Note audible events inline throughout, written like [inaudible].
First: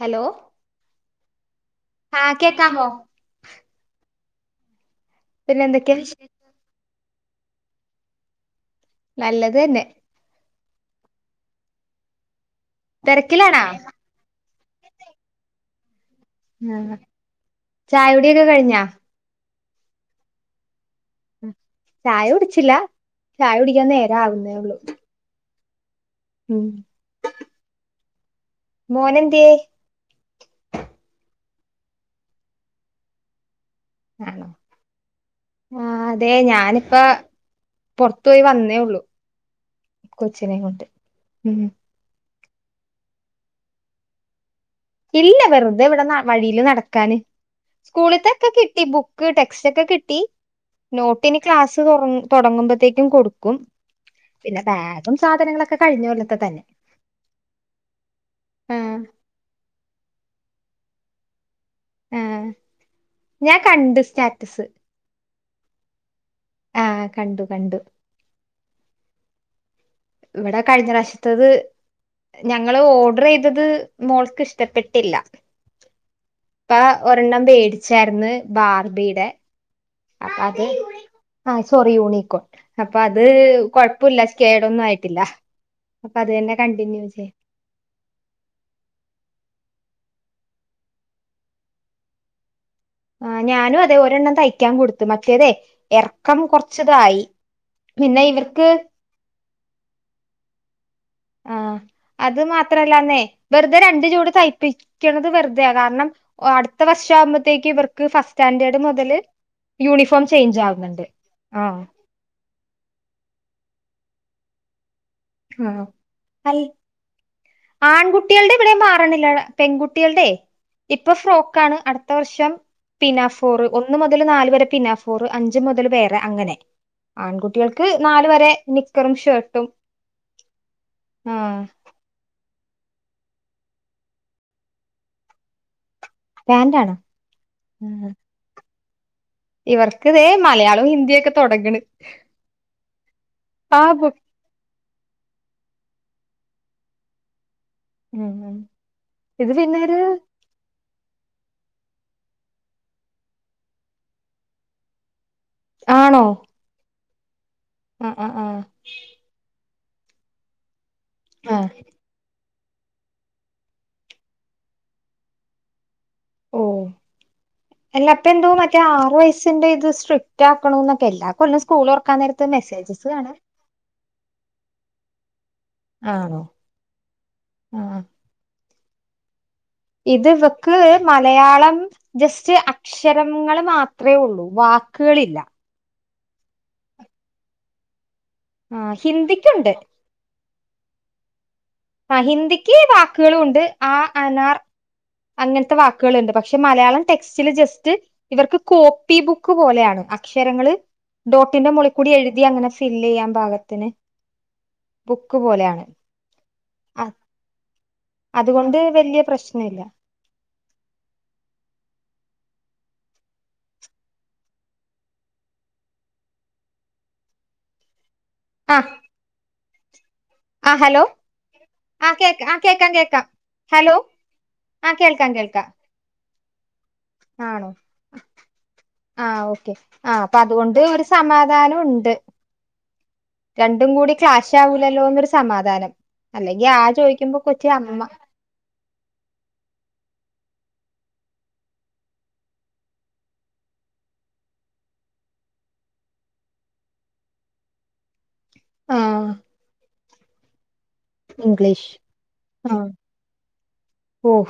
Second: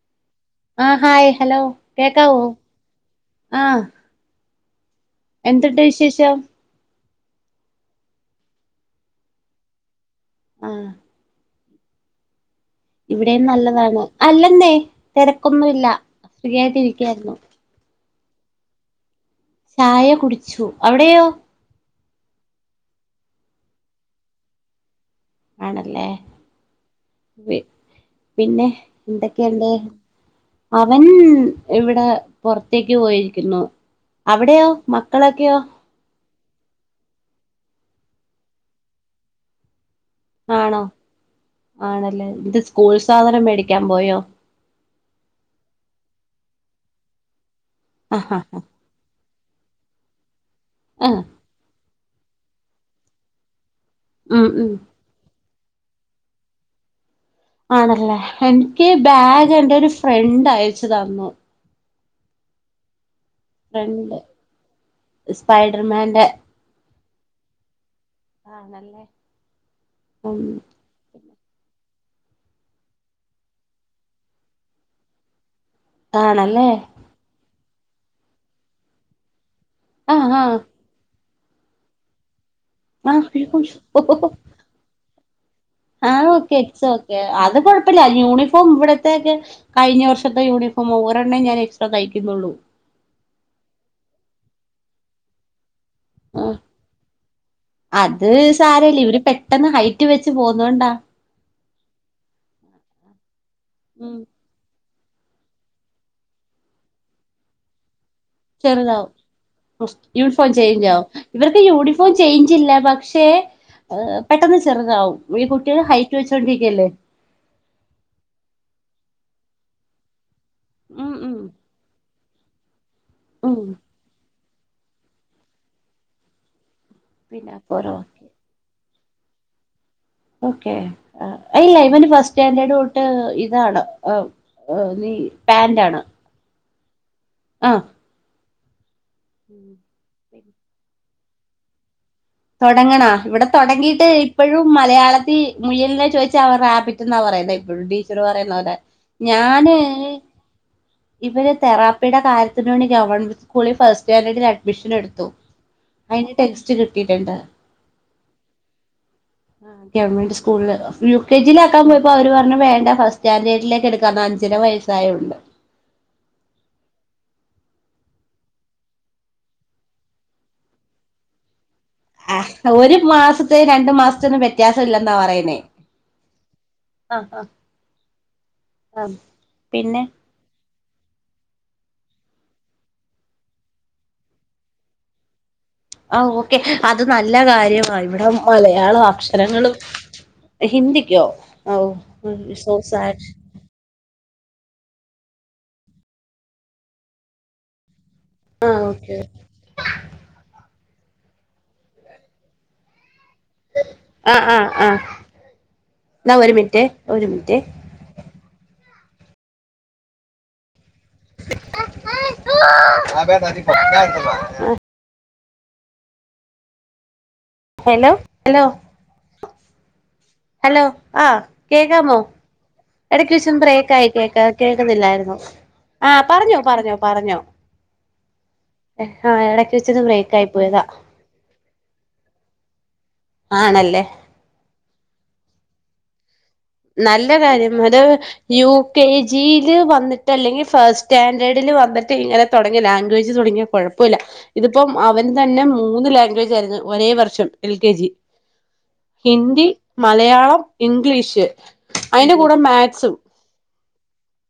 Hello ആഹ് hi hello ആഹ് കേക്കാവൊ കേക്കാമോ ആഹ് പിന്നെ എന്തുണ്ട് എന്തൊക്കെയാ വിശേഷം നല്ലത് തന്നെ ആഹ് ഇവിടെയും തിരക്കിലാണാ നല്ലതാണ് അല്ലെന്നെ തിരക്കൊന്നുംല്ല ആഹ് ചായ കുടി ഒക്കെ കഴിഞ്ഞാ? ചായ കുടിച്ചു അവിടെയോ? ചായ കുടിച്ചില്ല ചായ കുടിക്കാൻ നേര ആവുന്നേ ഉ ള്ളൂ ആണല്ലേ ഉം പി പിന്നെ മോനെന്തിയേ എന്തൊക്കെണ്ട് അവൻ ഇവിടെ പൊ ർ ത്തേക്ക് പോയിരിക്കുന്നു അവിടെയോ മക്കളൊക്കെയോ ആ അതെ ഞാനിപ്പൊ പൊർത്തോ യി വന്നേള്ളു കൊച്ചിനേം ആണോ കൊണ്ട് ആണല്ലേ എന്ത് സ്കൂൾ സാധനം മേടിക്കാൻ പോയോ ഇല്ല വെറുതെ ഇവിടെ വഴിയില് നടക്കാന് സ്കൂള് ആഹ് ത്തൊക്കെ കിട്ടി ബുക്ക് ക്ക് ടെക്സ്റ്റ് ഒക്കെ കിട്ടി ആഹ് നോട്ടിനി ക്ലാസ് തുടങ്ങുമ്പോഴത്തേക്കും കൊടുക്കും ഉം പിന്നെ ഉം ബാഗും സാധനങ്ങളൊക്കെ കഴിഞ്ഞ കൊല്ലത്തെ തന്നെ ആണല്ലേ എനിക്ക് ആഹ് ബാഗ് എന്റെ ഒരു ഫ്രണ്ട് അയച്ചു തന്നു ആ ഞാൻ കണ്ട് ഫ്രണ്ട് സ്റ്റാറ്റസ് സ്പൈഡർമാന്റെ ആഹ് കണ്ടു കണ്ടു ആണല്ലേ ഉം ഇവിടെ കഴിഞ്ഞ റാശ് അത് ഞങ്ങള് ഓഡ് റീ തത് മോൾക്ക് ഇഷ്ടപ്പെട്ടില്ല ആണല്ലേ ഇപ്പ ഒരെണ്ണം വേടിച്ചായിര് ന്നു ബാർബിയുടെ ആഹ് ആഹ് അത് ആ ചൊറി യൂണിക്കോൺ അപ്പൊ ആഹ് അത് കൊഴുപ്പല്ല ഒന്നും ആയിട്ടില്ല അപ്പൊ ആഹ അത് തന്നെ ഓക്കെ ഇറ്റ്സ് കണ്ടിന്യൂ ഓക്കെ ചെയ്യ അത് കൊ ഇപ്പല്ല യൂണിഫോം ഇവിടത്തക്കെ കഴിഞ്ഞ വർഷത്തെ യൂണിഫോം ഒരണ്ണം ഞാൻ എക്സ്ട്രാ തയ്യിക്കുന്നൊളൂ ആ ഞാനും അതെ ഒരെണ്ണം തയ്ക്കാൻ കൊടുത്തു മറ്റേതെ ഇറക്കം ആഹ് കുറച്ചതായി പിന്നെ ഇവർക്ക് ഇല്ലിവര് പെ പെട്ടെന്ന് ഹൈറ്റ് വെച്ച് പോകുന്നോണ്ടാ ആഹ് അത് മാത്രല്ലന്നേ വെറുതെ രണ്ട് ഉം ജോടി തയ്പ്പി ക്കുന്നത് വെറുതയ കാരണം അടുത്ത വർഷ ആകുമ്പോഴത്തേക്ക് ഇവർക്ക് ഫസ് ചെറുതാവും മ് യൂണിഫോം ചേഞ്ച് ആകും ഇവർക്ക് ആഹ് യൂണി ഇപ്പോ ചേയിഞ്ചില്ല പക്ഷേ പെട്ടെന്ന് ചെറുതാവും ഈ കുട്ട്യള് ഹൈറ്റ് അൽ വെച്ചോണ്ടിരിക്യല്ലേ ആൺകുട്ടികളുടെ ഇവിടെം മാറണില്ല പെൺകുട്ടികളുടെ ഇപ്പൊ ഉം ഉം ഫ്രോക്കാണ് അടു അടുത്ത വർഷം ഉം പിനാഫോറ് ഒന്ന് മുതൽ നാല് വരെ പിനാഫോറ് അഞ്ച് മുതല് വേറെ അങ്ങനെ പിന്നെ പോര ആൺകുട്ടികൾക്ക് ഓക്കെ നാല് വരെ നിക്കറും ഷേർട്ടും ഓക്കെ ഇല്ല ഇവന് ഫസ് സ്റ്റാൻഡേർഡ് തൊ ട്ട് ഇതാണ് ഈ പാന്റാണ് പാന്റാണാ ആഹ് മ് ഇവർക്ക് ദേ മലയാളവും ഹിന്ദിയെക്കെ തൊടങ്ങണ് തൊടങ്ങണാ ഇവിടെ തൊടങ്ങീട്ട് ബു ഇപ്പോഴും മലയാളത്തി മുയലിനെ ചോദിച്ചാ അവർ റാബിറ്റെന്നാ പറയുന്നേ ഇപ്പോഴ ഉം ഉം. പറയുന്നോലെ ഇത് ഞാന് പിന്നൊരു ഇവര് തെറപ്പിടെ കാര്യത്തിന് വേണ്ടി ഗവൺമെന്റ് സ്കൂളിൽ ഫസ്റ്റ് സ്റ്റാൻഡേർഡിൽ അഡ്മിഷൻ എടുത്തു ആണോ അയിന് ടെക്സ്റ്റ് കിട്ടിയിട്ട്ണ്ടാ ആഹ് ആഹ് ആഹ് ആഹ് ഗവൺമെന്റ് സ്കൂളില് യു കെ ജി ലാ ആഹ് ക്കാൻ പോയ പ്പൊ അവര് പറഞ്ഞു വേണ്ട ഫസ്റ്റ് സ്റ്റാൻഡേർഡിലേക്ക് എടുക്കാന്ന് അഞ്ചര വയസ്സായോണ്ട് ഓഹ് എല്ലപ്പൊ എന്തോ മറ്റേ ആറു വയസിന്റെ ഇത് സ്ട്രിക് ആക്കണോന്നൊക്കെ എല്ലകൊല്ലോം സ്കൂള് തൊറ ആ ഹ് ഒരു മാസത്തെ രണ്ടു മാസത്തന്നും വ്യത്യാസം ഇല്ലെന്നാ പറയണേ ആണോ ആഹ് ആഹ് ആഹ് പിന്നെ ഇതിവക്ക് മലയാളം ജസ്റ്റ് അ ക്ഷരങ്ങള് മാത്രേ ഉള്ളൂ വാക്കുകളില്ല ആഹ് ഓക്കെ അത് നല്ല കാര്യമാ ഇവിടെ ആഹ് മലയാള ഹിന്ദിക്കുണ്ട് അക്ഷരങ്ങളും ഹിന്ദിക്കോ ആഹ് ഓഹ് സോ ഹിന്ദിക്ക് സാഡ് വാക്കുകളും ഉണ്ട് ആ അനാർ അങ്ങനത്തെ വാക്കുകള്ണ്ട് പക്ഷെ മലയാളം ടെക്സ്റ്റില് ജസ്റ്റ് ഇവർക്ക് ആഹ് ഓക്കെ കോപ്പി ബുക് ക്ക് പോലെയാണ് അക്ഷരങ്ങള് ഡോട്ടിന്റെ മോളി കൂടി എഴുതി അങ്ങനെ ഫില്ല് ചെയ്യാൻ പാക ത്തിന് ബുക്ക് പോലെയാണ് ന്നാ ഒരു മിനിറ്റെ ആ ഒരു മിനിറ്റേ അതുകൊണ്ട് വല്യ പ്രശ്നഇല്ല [inaudible] ഹലോ ഹലോ ആ ഹലോ ആ ആ കേക്കാമോ കേക്ക ആ കേക്കാം കേക്കാം എടക്ക് വെച്ചൊന്നു ഹലോ ബ്രേക്കായി കേക്ക ആ കേൾക്കാം കേൾക്കുന്നില്ലായിരുന്നു കേൾക്കാം ആഹ് പറഞ്ഞോ പറഞ്ഞോ പറഞ്ഞോ ആഹ് ഓക്കെ ഇടയ്ക്ക് വെച്ചൊന്ന് ആ അപ്പ ബ്രേക്കായി അതുകൊണ്ട് പോയതാ ഒരു സമാധാനം ഉണ്ട് രണ്ടും ആണല്ലേ കൂടി ക്ലാഷ് ആവൂലല്ലോന്നൊരു സമാധാനം അല്ലെങ്കി ആ നല്ല ചോദിക്കുമ്പോ കൊച്ച് കാര്യം അത് അമ്മ യു കെ ജിയില് വന്നിട്ട് അല്ലെങ്കി ഫസ്റ്റ് സ്റ്റാൻഡേർഡില് വന്നിട്ട് ഇങ്ങനെ തുടങ്ങിയ ലാംഗ്വേജ് തുടങ്ങിയ കുഴപ്പമില്ല ഇതിപ്പം അവന് തന്നെ മൂന്ന് ലാംഗ്വേജ് ആയിരുന്നു ഒരേ വർഷം എൽ കെ ജി ആ ഹിന്ദി മലയാളം ഇംഗ്ലീഷ് ക്ലിഷ് അതിന്റെ കൂടെ ഹാ മാത്സും ഹൊഹ്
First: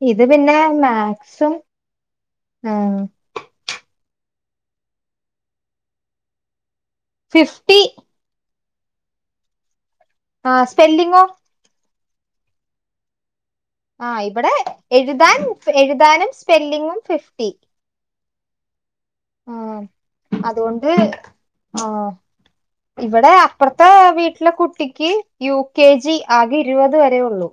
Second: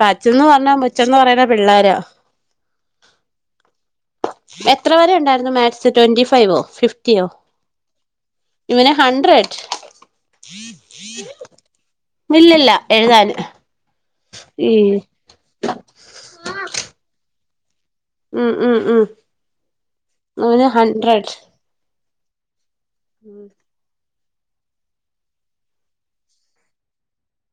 പച്ചന്ന് പറഞ്ഞാ മുച്ചന്ന് പറയ്ണ പിള്ളെര ആ എത്ര വെരെ ഉണ്ടായിരുന്നു മാത്സ് ട്വന്റി ഫൈവോ ഫിഫ് ഫിഫ്ട്ടി ഇവെന് ഹഡ്രഡ് ആ സ്പെല്ലിങ്ങോ ന്നില്ലല്ല എഴുതാന് ആഹ് ഇവടെ എഴുതാൻ എഴുതാനും സ്പെല്ലിങ്ങും ഫിഫ്റ്റി. ഉം, ഉം, ഉം ആഹ് അവന് അതുകൊണ്ട് ഹൺഡ്രഡ് ആഹ് ഇവടെ ഉം അപ്പർ ത്താ വീട്ടിലെ കുട്ടിക്ക് യു കെ ജി ആകെ ഇരുപത് വെരേ ഒള്ളൂ.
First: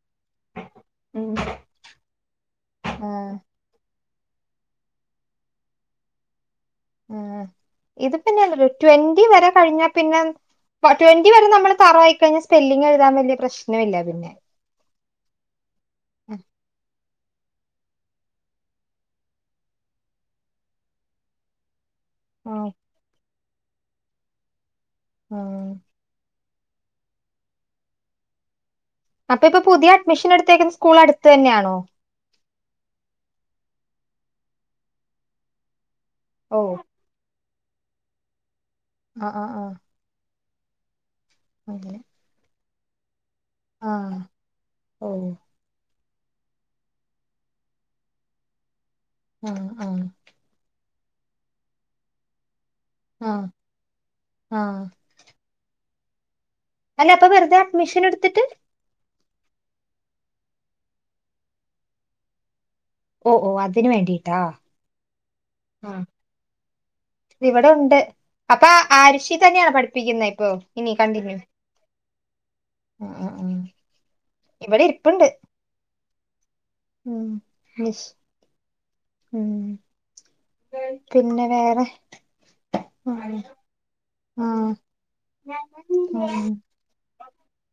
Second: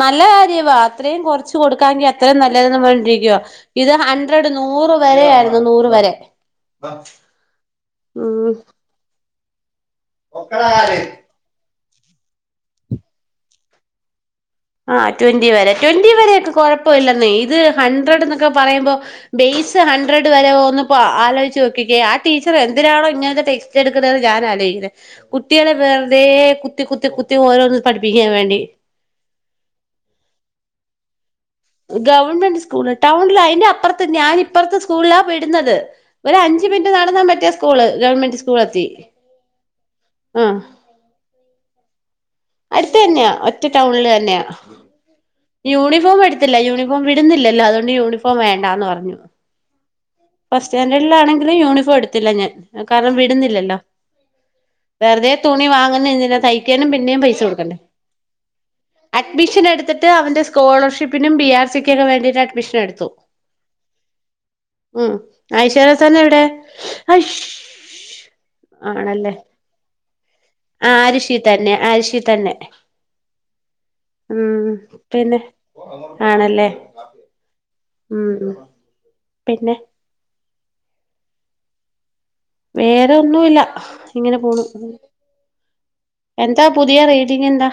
ന്നല്ലെ കാര്യവാ അത്രീം കൊർച്ച് കൊടുക്കാങ്കി അത്രി ന്നല്ലെതെന്ന് പറഞ്ഞണ്ടിരിക്കുവ. ആഹ് ഇത് ഹൺഡ്രഡ് നൂറ് വെരെ ആയിരുന്നു നൂറ് വെരെ. ഉം ഇത്പിന്നെല്ല ട്വന്റി വെരെ കഴിഞ്ഞാ പിന്നെ ട്വന് ന്റി വെരെ ന്നമ്മൾ തറയായിക്കയ്ഞ്ഞാൽ സ്പെല്ലിങ്‌ എഴുതൻ വല്ല്യാ പ്രശ്നൊല്ല പിന്നെ ആഹ് ട്വന്റി വെരെ ട്വന്റി വരെയൊക്കെ കൊഴപ്പല്ലെന്നെ ഇത് ഹൺഡ്രഡ്ന്നൊക്കെ പറയുമ്പോ ബേസ് ഹൺഡ്രഡ് വരെഒന്ന് ഇപ്പോ ആലോയ്ച്ച് നോക്കിക്കേ ടീച്ചർ ആഹ് എന്തിനണോ ഇങ്ങൻത്തെ ടെക്സ്റ്റ് എടുക്കുന്നെന്ന് ഞാൻ ആലോചിക്കുന്നെ ആഹ് കുട്ടിയാളെ വെറുതെ കുത്തി, കുത്തി, കുത്തി ഓരോന്ന് പഠിപ്പിക്കാൻവേണ്ടി. അപ്പൊഇപ്പൊ പുതിയ അഡ്മിഷൻ എടുത്തേക്കുന്ന സ്കൂൾ അടുത്ത് തന്നെയാണോ? ഗവൺമെന്റ് സ്കൂള് ടൗണില് അയ്ന്റെ അപ്പറത്ത് ഞാനിഇപ്പറത്തെ സ്കൂളിലാ വിടുന്നത്. ഒര് ഓ അഞ്ച് മിനിറ്റ് നടന്നാൽ മറ്റെ സ്കൂള് ഗവൺമെന്റ് സ്കൂളെത്തി. അഹ്, അഹ്, അഹാ അഹ് [unintelligible] അടുത്തെന്നെയാ ഒറ്റ ടൗണില് ആഹ് തന്നെയാ ഓ യൂണിഫോം എട് ത്ത്ല്ല യൂണിഫോം വിടുന്നില്ലല്ലോ അതോണ്ട് യൂണിഫോം വേണ്ടാന്ന് പറഞ്ഞു. ആഹ്, ആഹ് ഫസ്റ്റ് സ്റ്റാൻഡേർഡിലാണെങ്കിലും യൂണിഫോം എടുത്തില്ല ഞാൻ കാരണം ആഹ് വിടുന്നില്ലല്ലോ? ആഹ് വെർതെ തുണി വാങ്ങുന്നെ എന്തിനാ തയ്ക്കാനും അല്ല പിന്നേം അപ്പൊ പൈസ വെറുതെ കൊടുക്കണ്ടേ? അഡ്മിഷൻ എടുത്തിട്ട് അഡ്മിഷൻ എടുത്തിട്ട് അവന്റെ സ്കോളർഷിപ്പിനും ബി ആർ സിക്ക് ഒക്കെ വേണ്ടിയിട്ട് അഡ്മിഷൻ എടുത്തു. ഒഹ്, ഒഹ് അതിന് വേണ്ടിട്ടാ? ഉം ഐഷാ ആഹ് റെസാന എവിടെ ഐശൂ ഇവിടെ ഉണ്ട് അപ്പൊ ആണല്ലേ ആരുഷി തന്നെയാണ് പഠിപ്പിക്കുന്നത് ഇപ്പൊ ഇനി കണ്ടിന്യൂ ആരിഷി തന്നെ, ആരിഷി തന്നെ ആഹ് ആഹ് ആഹ് ഉം ഇവിടെ ഇരിപ്പുണ്ട് പിന്നെ ആണല്ലേ? [unintelligible] ഉം ഉം പിന്നെ പിന്നെ വേറെ ആഹ് വേറെഒന്നുല്ല. ഇങ്ങനെ പോണു ആഹ് ഉം എന്താ പുതിയ റേടിങ്ങ് എന്താ?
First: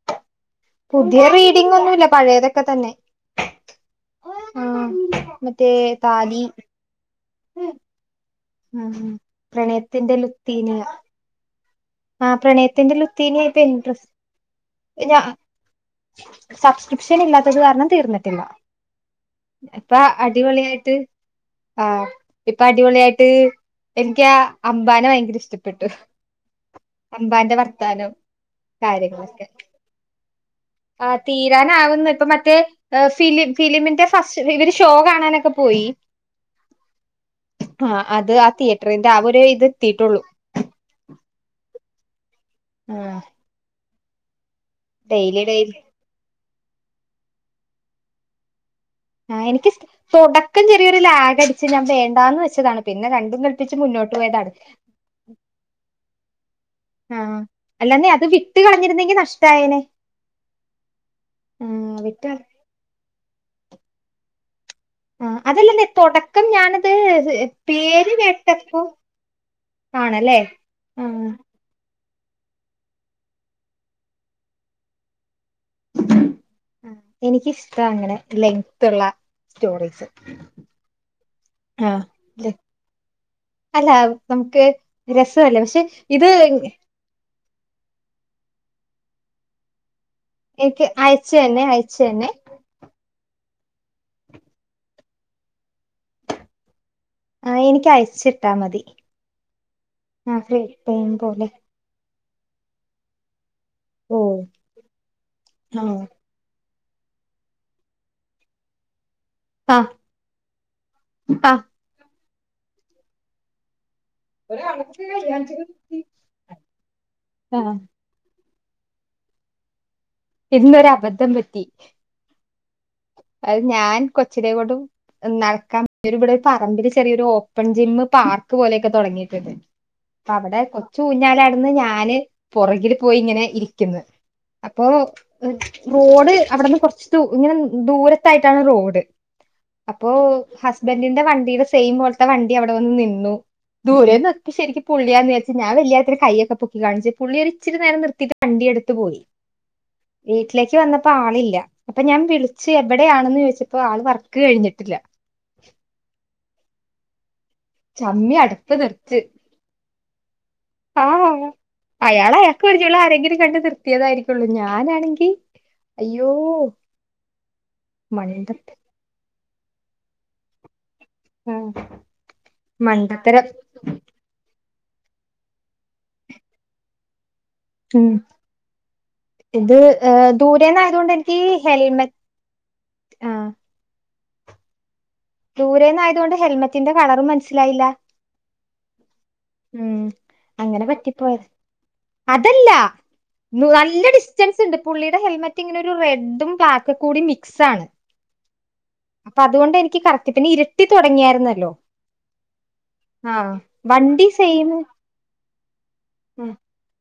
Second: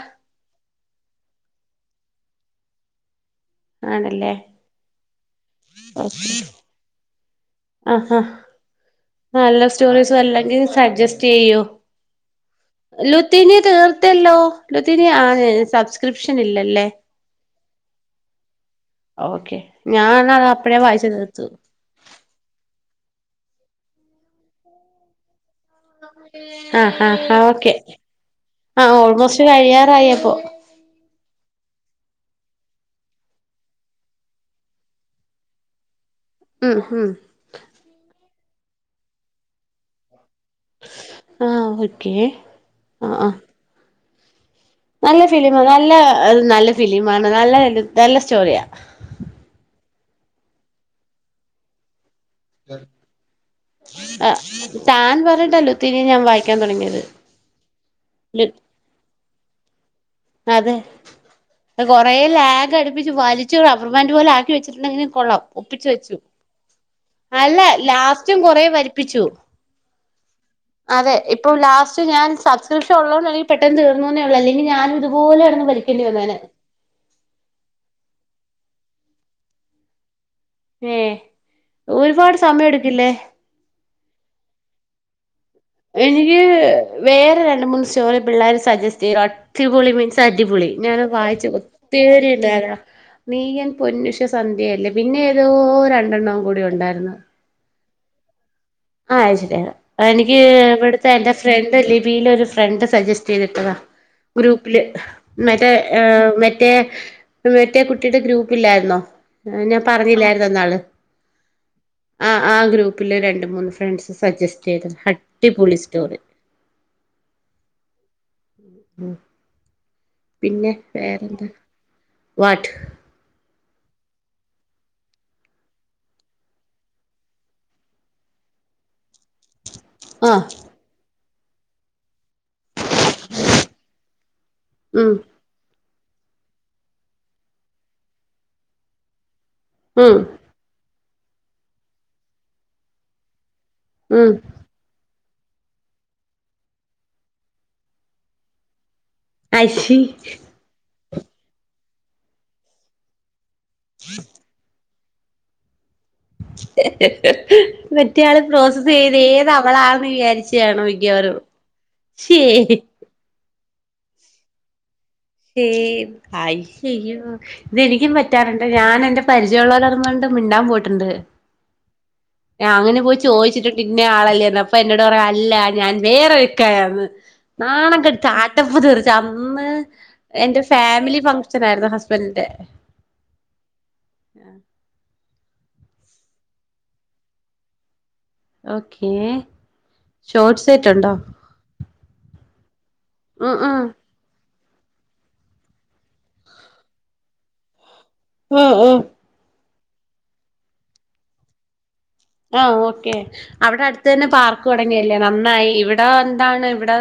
പുതിയ റീഡിംങ്ങൊന്നുല്ല പയേതൊക്കെ തന്നെ. ആണല്ലേ ആഹ് മറ്റേ താലി അഹ്. അഹ് ആഹ് ന്നല്ലെ സ്റ്റോറീസ് പ്രണയത്തിന്റെ അല്ലെങ്കിൽ ലുത്തീനിയ സജെസ്റ്റെയ്യോ? ആഹ് പ്രണയത്തിന്റെ ലുത്തീനിയ ഇപ്പൊ ഇൻട്രസ്റ്റ് തീർത്തല്ലോ ലുത്തീന ഞാ ആഹ് സബ് സബ്സ്ക്രിപ്ഷൻ ഇല്ലാത്തത് കാരണം തീർന്നിട്ടില്ല. ഓക്കെ ഇപ്പ ഞാനത് അപ്പഴേ അടിപൊളിയായിട്ട് വായിച്ച് തീർത്തു. ആഹ് ഇപ്പഅടിപൊളിയായിട്ട് എനിക്കാ അംമ്പാനെ ഭയങ്കെരെ ഇഷ്ട്ടപ്പെ പ്പെട്ടു ആ ആ ആ അമ്പാന്റെ ഓക്കെ വർത്താനം കാര്യങ്ങളൊക്കെ കയ്യാറായോപ്പോ? ആഹ് തീരാനാവുന്നു ഇപ്പമറ്റേ ഏഹ് ഫിലിം ഫിലിമിന്റെ ഫസ്റ്റ് ഇവര് ഷോ കാണാനൊക്കെ പോയി. ഉം ഉം ആഹ് അത് ആഹ് തിയേറ്ററിന്റെ ആര് ഇത് എത്തിട്ടുള്ളൂ ആഹ് ഓക്കെ ആ ആഹ് ആ നല്ല ഫിലിം ഡെയിലി നല്ലത് നല്ല ഫിലി ആണ് നല്ല നല്ല നല്ല സ്റ്റോറിയാ ആഹ് എനിക്ക് തുടക്കം ചെറിയൊരു ലാഗ് അടിച്ച് ഞാൻ വേണ്ടാന്ന് വെച്ച ച്ചതാണ് പിന്നെ രണ്ടും കൽപ്പിച്ച് മുന്നോട്ട് പോയതാണ് താൻ പറഞ്ഞിട്ടാ ലുത്തിനി ഞാൻ വായിക്കാൻ തുടങ്ങിയത് ആഹ് അല്ലാന്നെ അത് വിട്ട് കളഞ്ഞിരുന്നെങ്കി നഷ്ടയേനെ അതെ കൊറെ കള ലാഗ് അടുപ്പിച്ച് വലിച്ചു റബർബാൻഡ് പോലെ ആക്കി വെച്ചിട്ടുണ്ടെ ആ കൊള്ളം ഒപ്പിച്ച അതല്ലന്നേ വെച്ചു തുടക്കം ഞാനത് അല്ല പേര് ലാസ്റ്റും കൊറ കേട്ടപ്പോ വലിപ്പിച്ചു ആണല്ലേ അതെ ആ ഇപ്പൊ ലാസ്റ്റ് പക്ഷ ഞാൻ സബസ്ക്രിപ്ഷ ഉള്ളല്ലെങ്ക പെട്ടന്ന് തീർന്നുന്നേ ഉള്ളൂ അല്ലെങ്കി ഞാൻ ഇതുപോലെ കെടന്ന് വിളിക്കേണ്ടി വന്നെനെ ആഹ് എനിക്കിഷ്ടം അങ്ങനെ ലെങ്ത്ത്ള്ള സ്റ്റോറീസ് ഏഹ് ആഹ് ഒരുപാട് ലെ- സമയം എടുക്കില്ലേ അല്ല നമുക്ക് രസല്ല പക്ഷെ ഇത് എനിക്ക് വേറെ രണ്ട് മൂന്ന് സ്റ്റോറി പിള്ളേർ സജസ്റ്റ് ചെയ്തു അടിപൊളി മീൻസ് അടിപൊളി എനിക്ക് ഞാൻ അയച്ചു വായിച്ച തന്നെ അയച്ചു ഒത്തിരി തന്നെ ഉണ്ടായ നീ എൻ പൊന്നുഷ സന്ധ്യയല്ലേ പിന്നെ ഏതോ രണ്ടെണ്ണംവും കൂടി ഉണ്ടായിരുന്നു ആഹ് എനിക്ക് അയച്ചിട്ടാമതി ആഹ് ശരിയ എനിക്ക് ഇവിടുത്തെ ടൈം എന്റെ പോലെ ഫ്രണ്ട് ലിബിയില ഒരു ഫ്രണ്ട് സജസ്റ്റ് ചെയ്തിട്ടതാ ഓ ഗ്രൂപ്പില് മറ്റേ ആഹ് മറ്റേ മറ്റേ കുട്ടിയുടെ ഗ്രൂപ്പ് ഇല്ലായിരുന്നോ ഞാൻ ആഹ് പറഞ്ഞില്ലായിരുന്നോ എന്നാള് ആഹ് ആഹ് ആഹ് ഗ്രൂപ്പില് രണ്ട് മൂന്ന് ഫ്രണ്ട്സ് സജസ്റ്റ് ചെയ്ത അട്ടിപോളി സ്റ്റോറി ആഹ് പിന്നെ ഇന്നൊരു അബദ്ധം വേറെന്താ പറ്റി വാട്ട് അത് ഞാൻ കൊച്ചിനേ കൊണ്ട് നടക്കാൻ ഇവിടെ ഒരു പ പറമ്പര് ചെറിയൊരു ഓപ്പൺ ജിം പാർക്ക് പോലെയൊക്കെ തുടങ്ങിയിട്ട് അപ്പ ആ അവിടെ കൊച്ചു ഊഞ്ഞാല അടുന്ന് ഞാന് പുറകിൽ പോയി ഇങ്ങനെ ഇരിക്കുന്നു അപ്പോ ഉം റോഡ് അവിടുന്ന് കൊറച്ച് ദൂര ഇങ്ങനെ ദൂരത്തായിട്ടാണ് റോഡ് അപ്പോ ഉം ഹസ്ബൻ്റിന്റെ വണ്ടിയുടെ സെയിം പോലത്തെ വണ്ടി അവിടെ വന്ന് നിന്നു ഉം ദൂരെന്നൊക്കെ ശരിക്കും പുള്ളിയാന്ന് വെച്ചാ ഞാൻ വല്യക്കാരത്തിനു കയൊക്കെ പൊക്കി കാണിച്ച് പുള്ളിയ ഒരുരിരിര നിർത്തിട്ട് വണ്ടി എടുത്ത് പോയി അയിഷേ വീട്ടിലേക്ക് വന്നപ്പോ ആളില്ല അപ്പൊ ഞാൻ വിളിച്ച് എവിടെയാണന്ന് ചോദിച്ചപ്പോ ആൾ വർക്ക് കഴിഞ്ഞിട്ടില്ല ചമ്മി മറ്റയാള് അടുത്ത് പ്രോസസ്സ് ചെയ്ത് നിർത്ത് ഏത് അവളാണെന്ന് വിചാരിച്ചതാണ് ആ മിക്കവരും അയാൾ അയാൾക്ക് പരിച്ചോളൂ ആരെങ്കിലും കണ്ട് നിർത്തിയതായിരിക്കുള്ളൂ ഞാനാണെങ്കിൽ ആയി അയ്യയോ ഇതെനിക്കും പറ്റാറുണ്ട് മണ്ടത്തരം ഞാൻ എറെ പരിചയമുള്ളരറങ്ങണ്ട് മിണ്ടാൻ പോയിട്ടുണ്ട് അങ്ങനെ പോയി മണ്ടത്തരം ചോദിച്ചിട്ട്ണ്ട് ഇന്നെ ആളല്ലന്ന് അപ്പൊ എന്നോട്ട പറയ അല്ല ഞാൻ വേറെൊക്കന്ന് ഉം നാണംകേട്ട് ആട്ടപ്പ് തെറിച്ച് അന്ന് ഇത് ഏഹ് എന്റെ ദൂരേന്നായതുകൊണ്ട് ഫാമിലി എനിക്ക് ഫംഗ്ഷൻ ആയിരുന്നു ഹെൽമെറ്റ് ഹസ്ബൻഡിന്റെ ആഹ് ആഹ് ദൂരെ നിന്ന ആയതുകൊണ്ട് ഹെൽമെറ്റിന്റെ കളറും മനസ്സിലായില്ല ഓക്കേ ഉം ഷോർട്ട് അങ്ങനെ സെറ്റ് ഉണ്ടോ പറ്റിപ്പോയതാ അതല്ല ഉം ഉം നല്ല ഡിസ് ൻസ് ഉണ്ട് പുള്ളിയുടെ ഹെൽമെറ്റ് ഇങ്ങനെ ഒരു റെഡും ബ്ലാക്കും കൂടി മിക്സ് ആണ് ആഹ് ആഹ് അപ്പൊ അതുകൊണ്ട് എനിക്ക് കറക്റ്റ പിന്നെ ഇരിട്ടി തുടങ്ങിയായിരുന്നല്ലോ ആഹ് ഓക്കെ ആഹ് അവിടെ അടുത്ത് തന്നെ വണ്ടി പാർക്ക് സെയിം തുടങ്ങിയ നന്നായി ഇവിടെ എന്താണ് ഇവിടെ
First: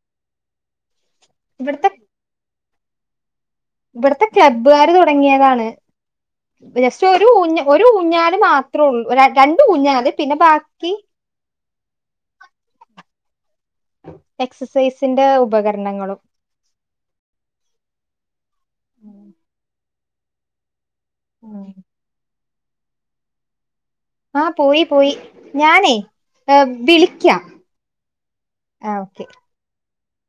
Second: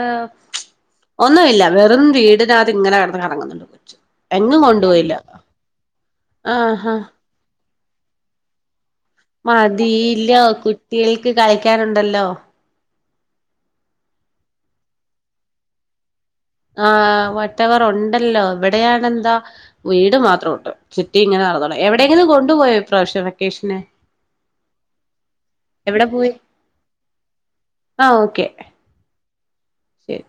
ഒന്നുമില്ല ഇവിടുത്തെ വെറും വീട് ഇതിനകത്ത് ഇങ്ങനെ കിടന്ന് കറങ്ങുന്നു ഇവിടത്തെ ക്ലബ്ബുകാർ തുടങ്ങിയതാണ് ആഹാ ജസ്റ്റ് ഒരു ഊഞ്ഞ ഒരു ഊഞ്ഞാല് മാത്ര ഇത്ര ഉള്ളൂ രണ്ട് ഊഞ്ഞാൽ അതെ പിന്നെ ബാക്കി കളിക്കാറുണ്ടല്ലോ എക്സർസൈസിന്റെ ഉപകരണങ്ങളും ആഹ് വട്ടവർ ഉണ്ടല്ലോ എവിടെയണെന്താ വീട് മാത്രമുണ്ട് ചുറ്റി ഇങ്ങനെ ഉം നടന്നോണം എവിടെയെങ്കിലും കൊണ്ടുപോയോ ഈ പ്രാവശ്യം വെക്കേഷന് ആഹ് പോയി പോയി ഞാനേ എവിടെ പോയി ഏഹ് വിളിക്കാം ആഹ് ഓക്കെ ശെരി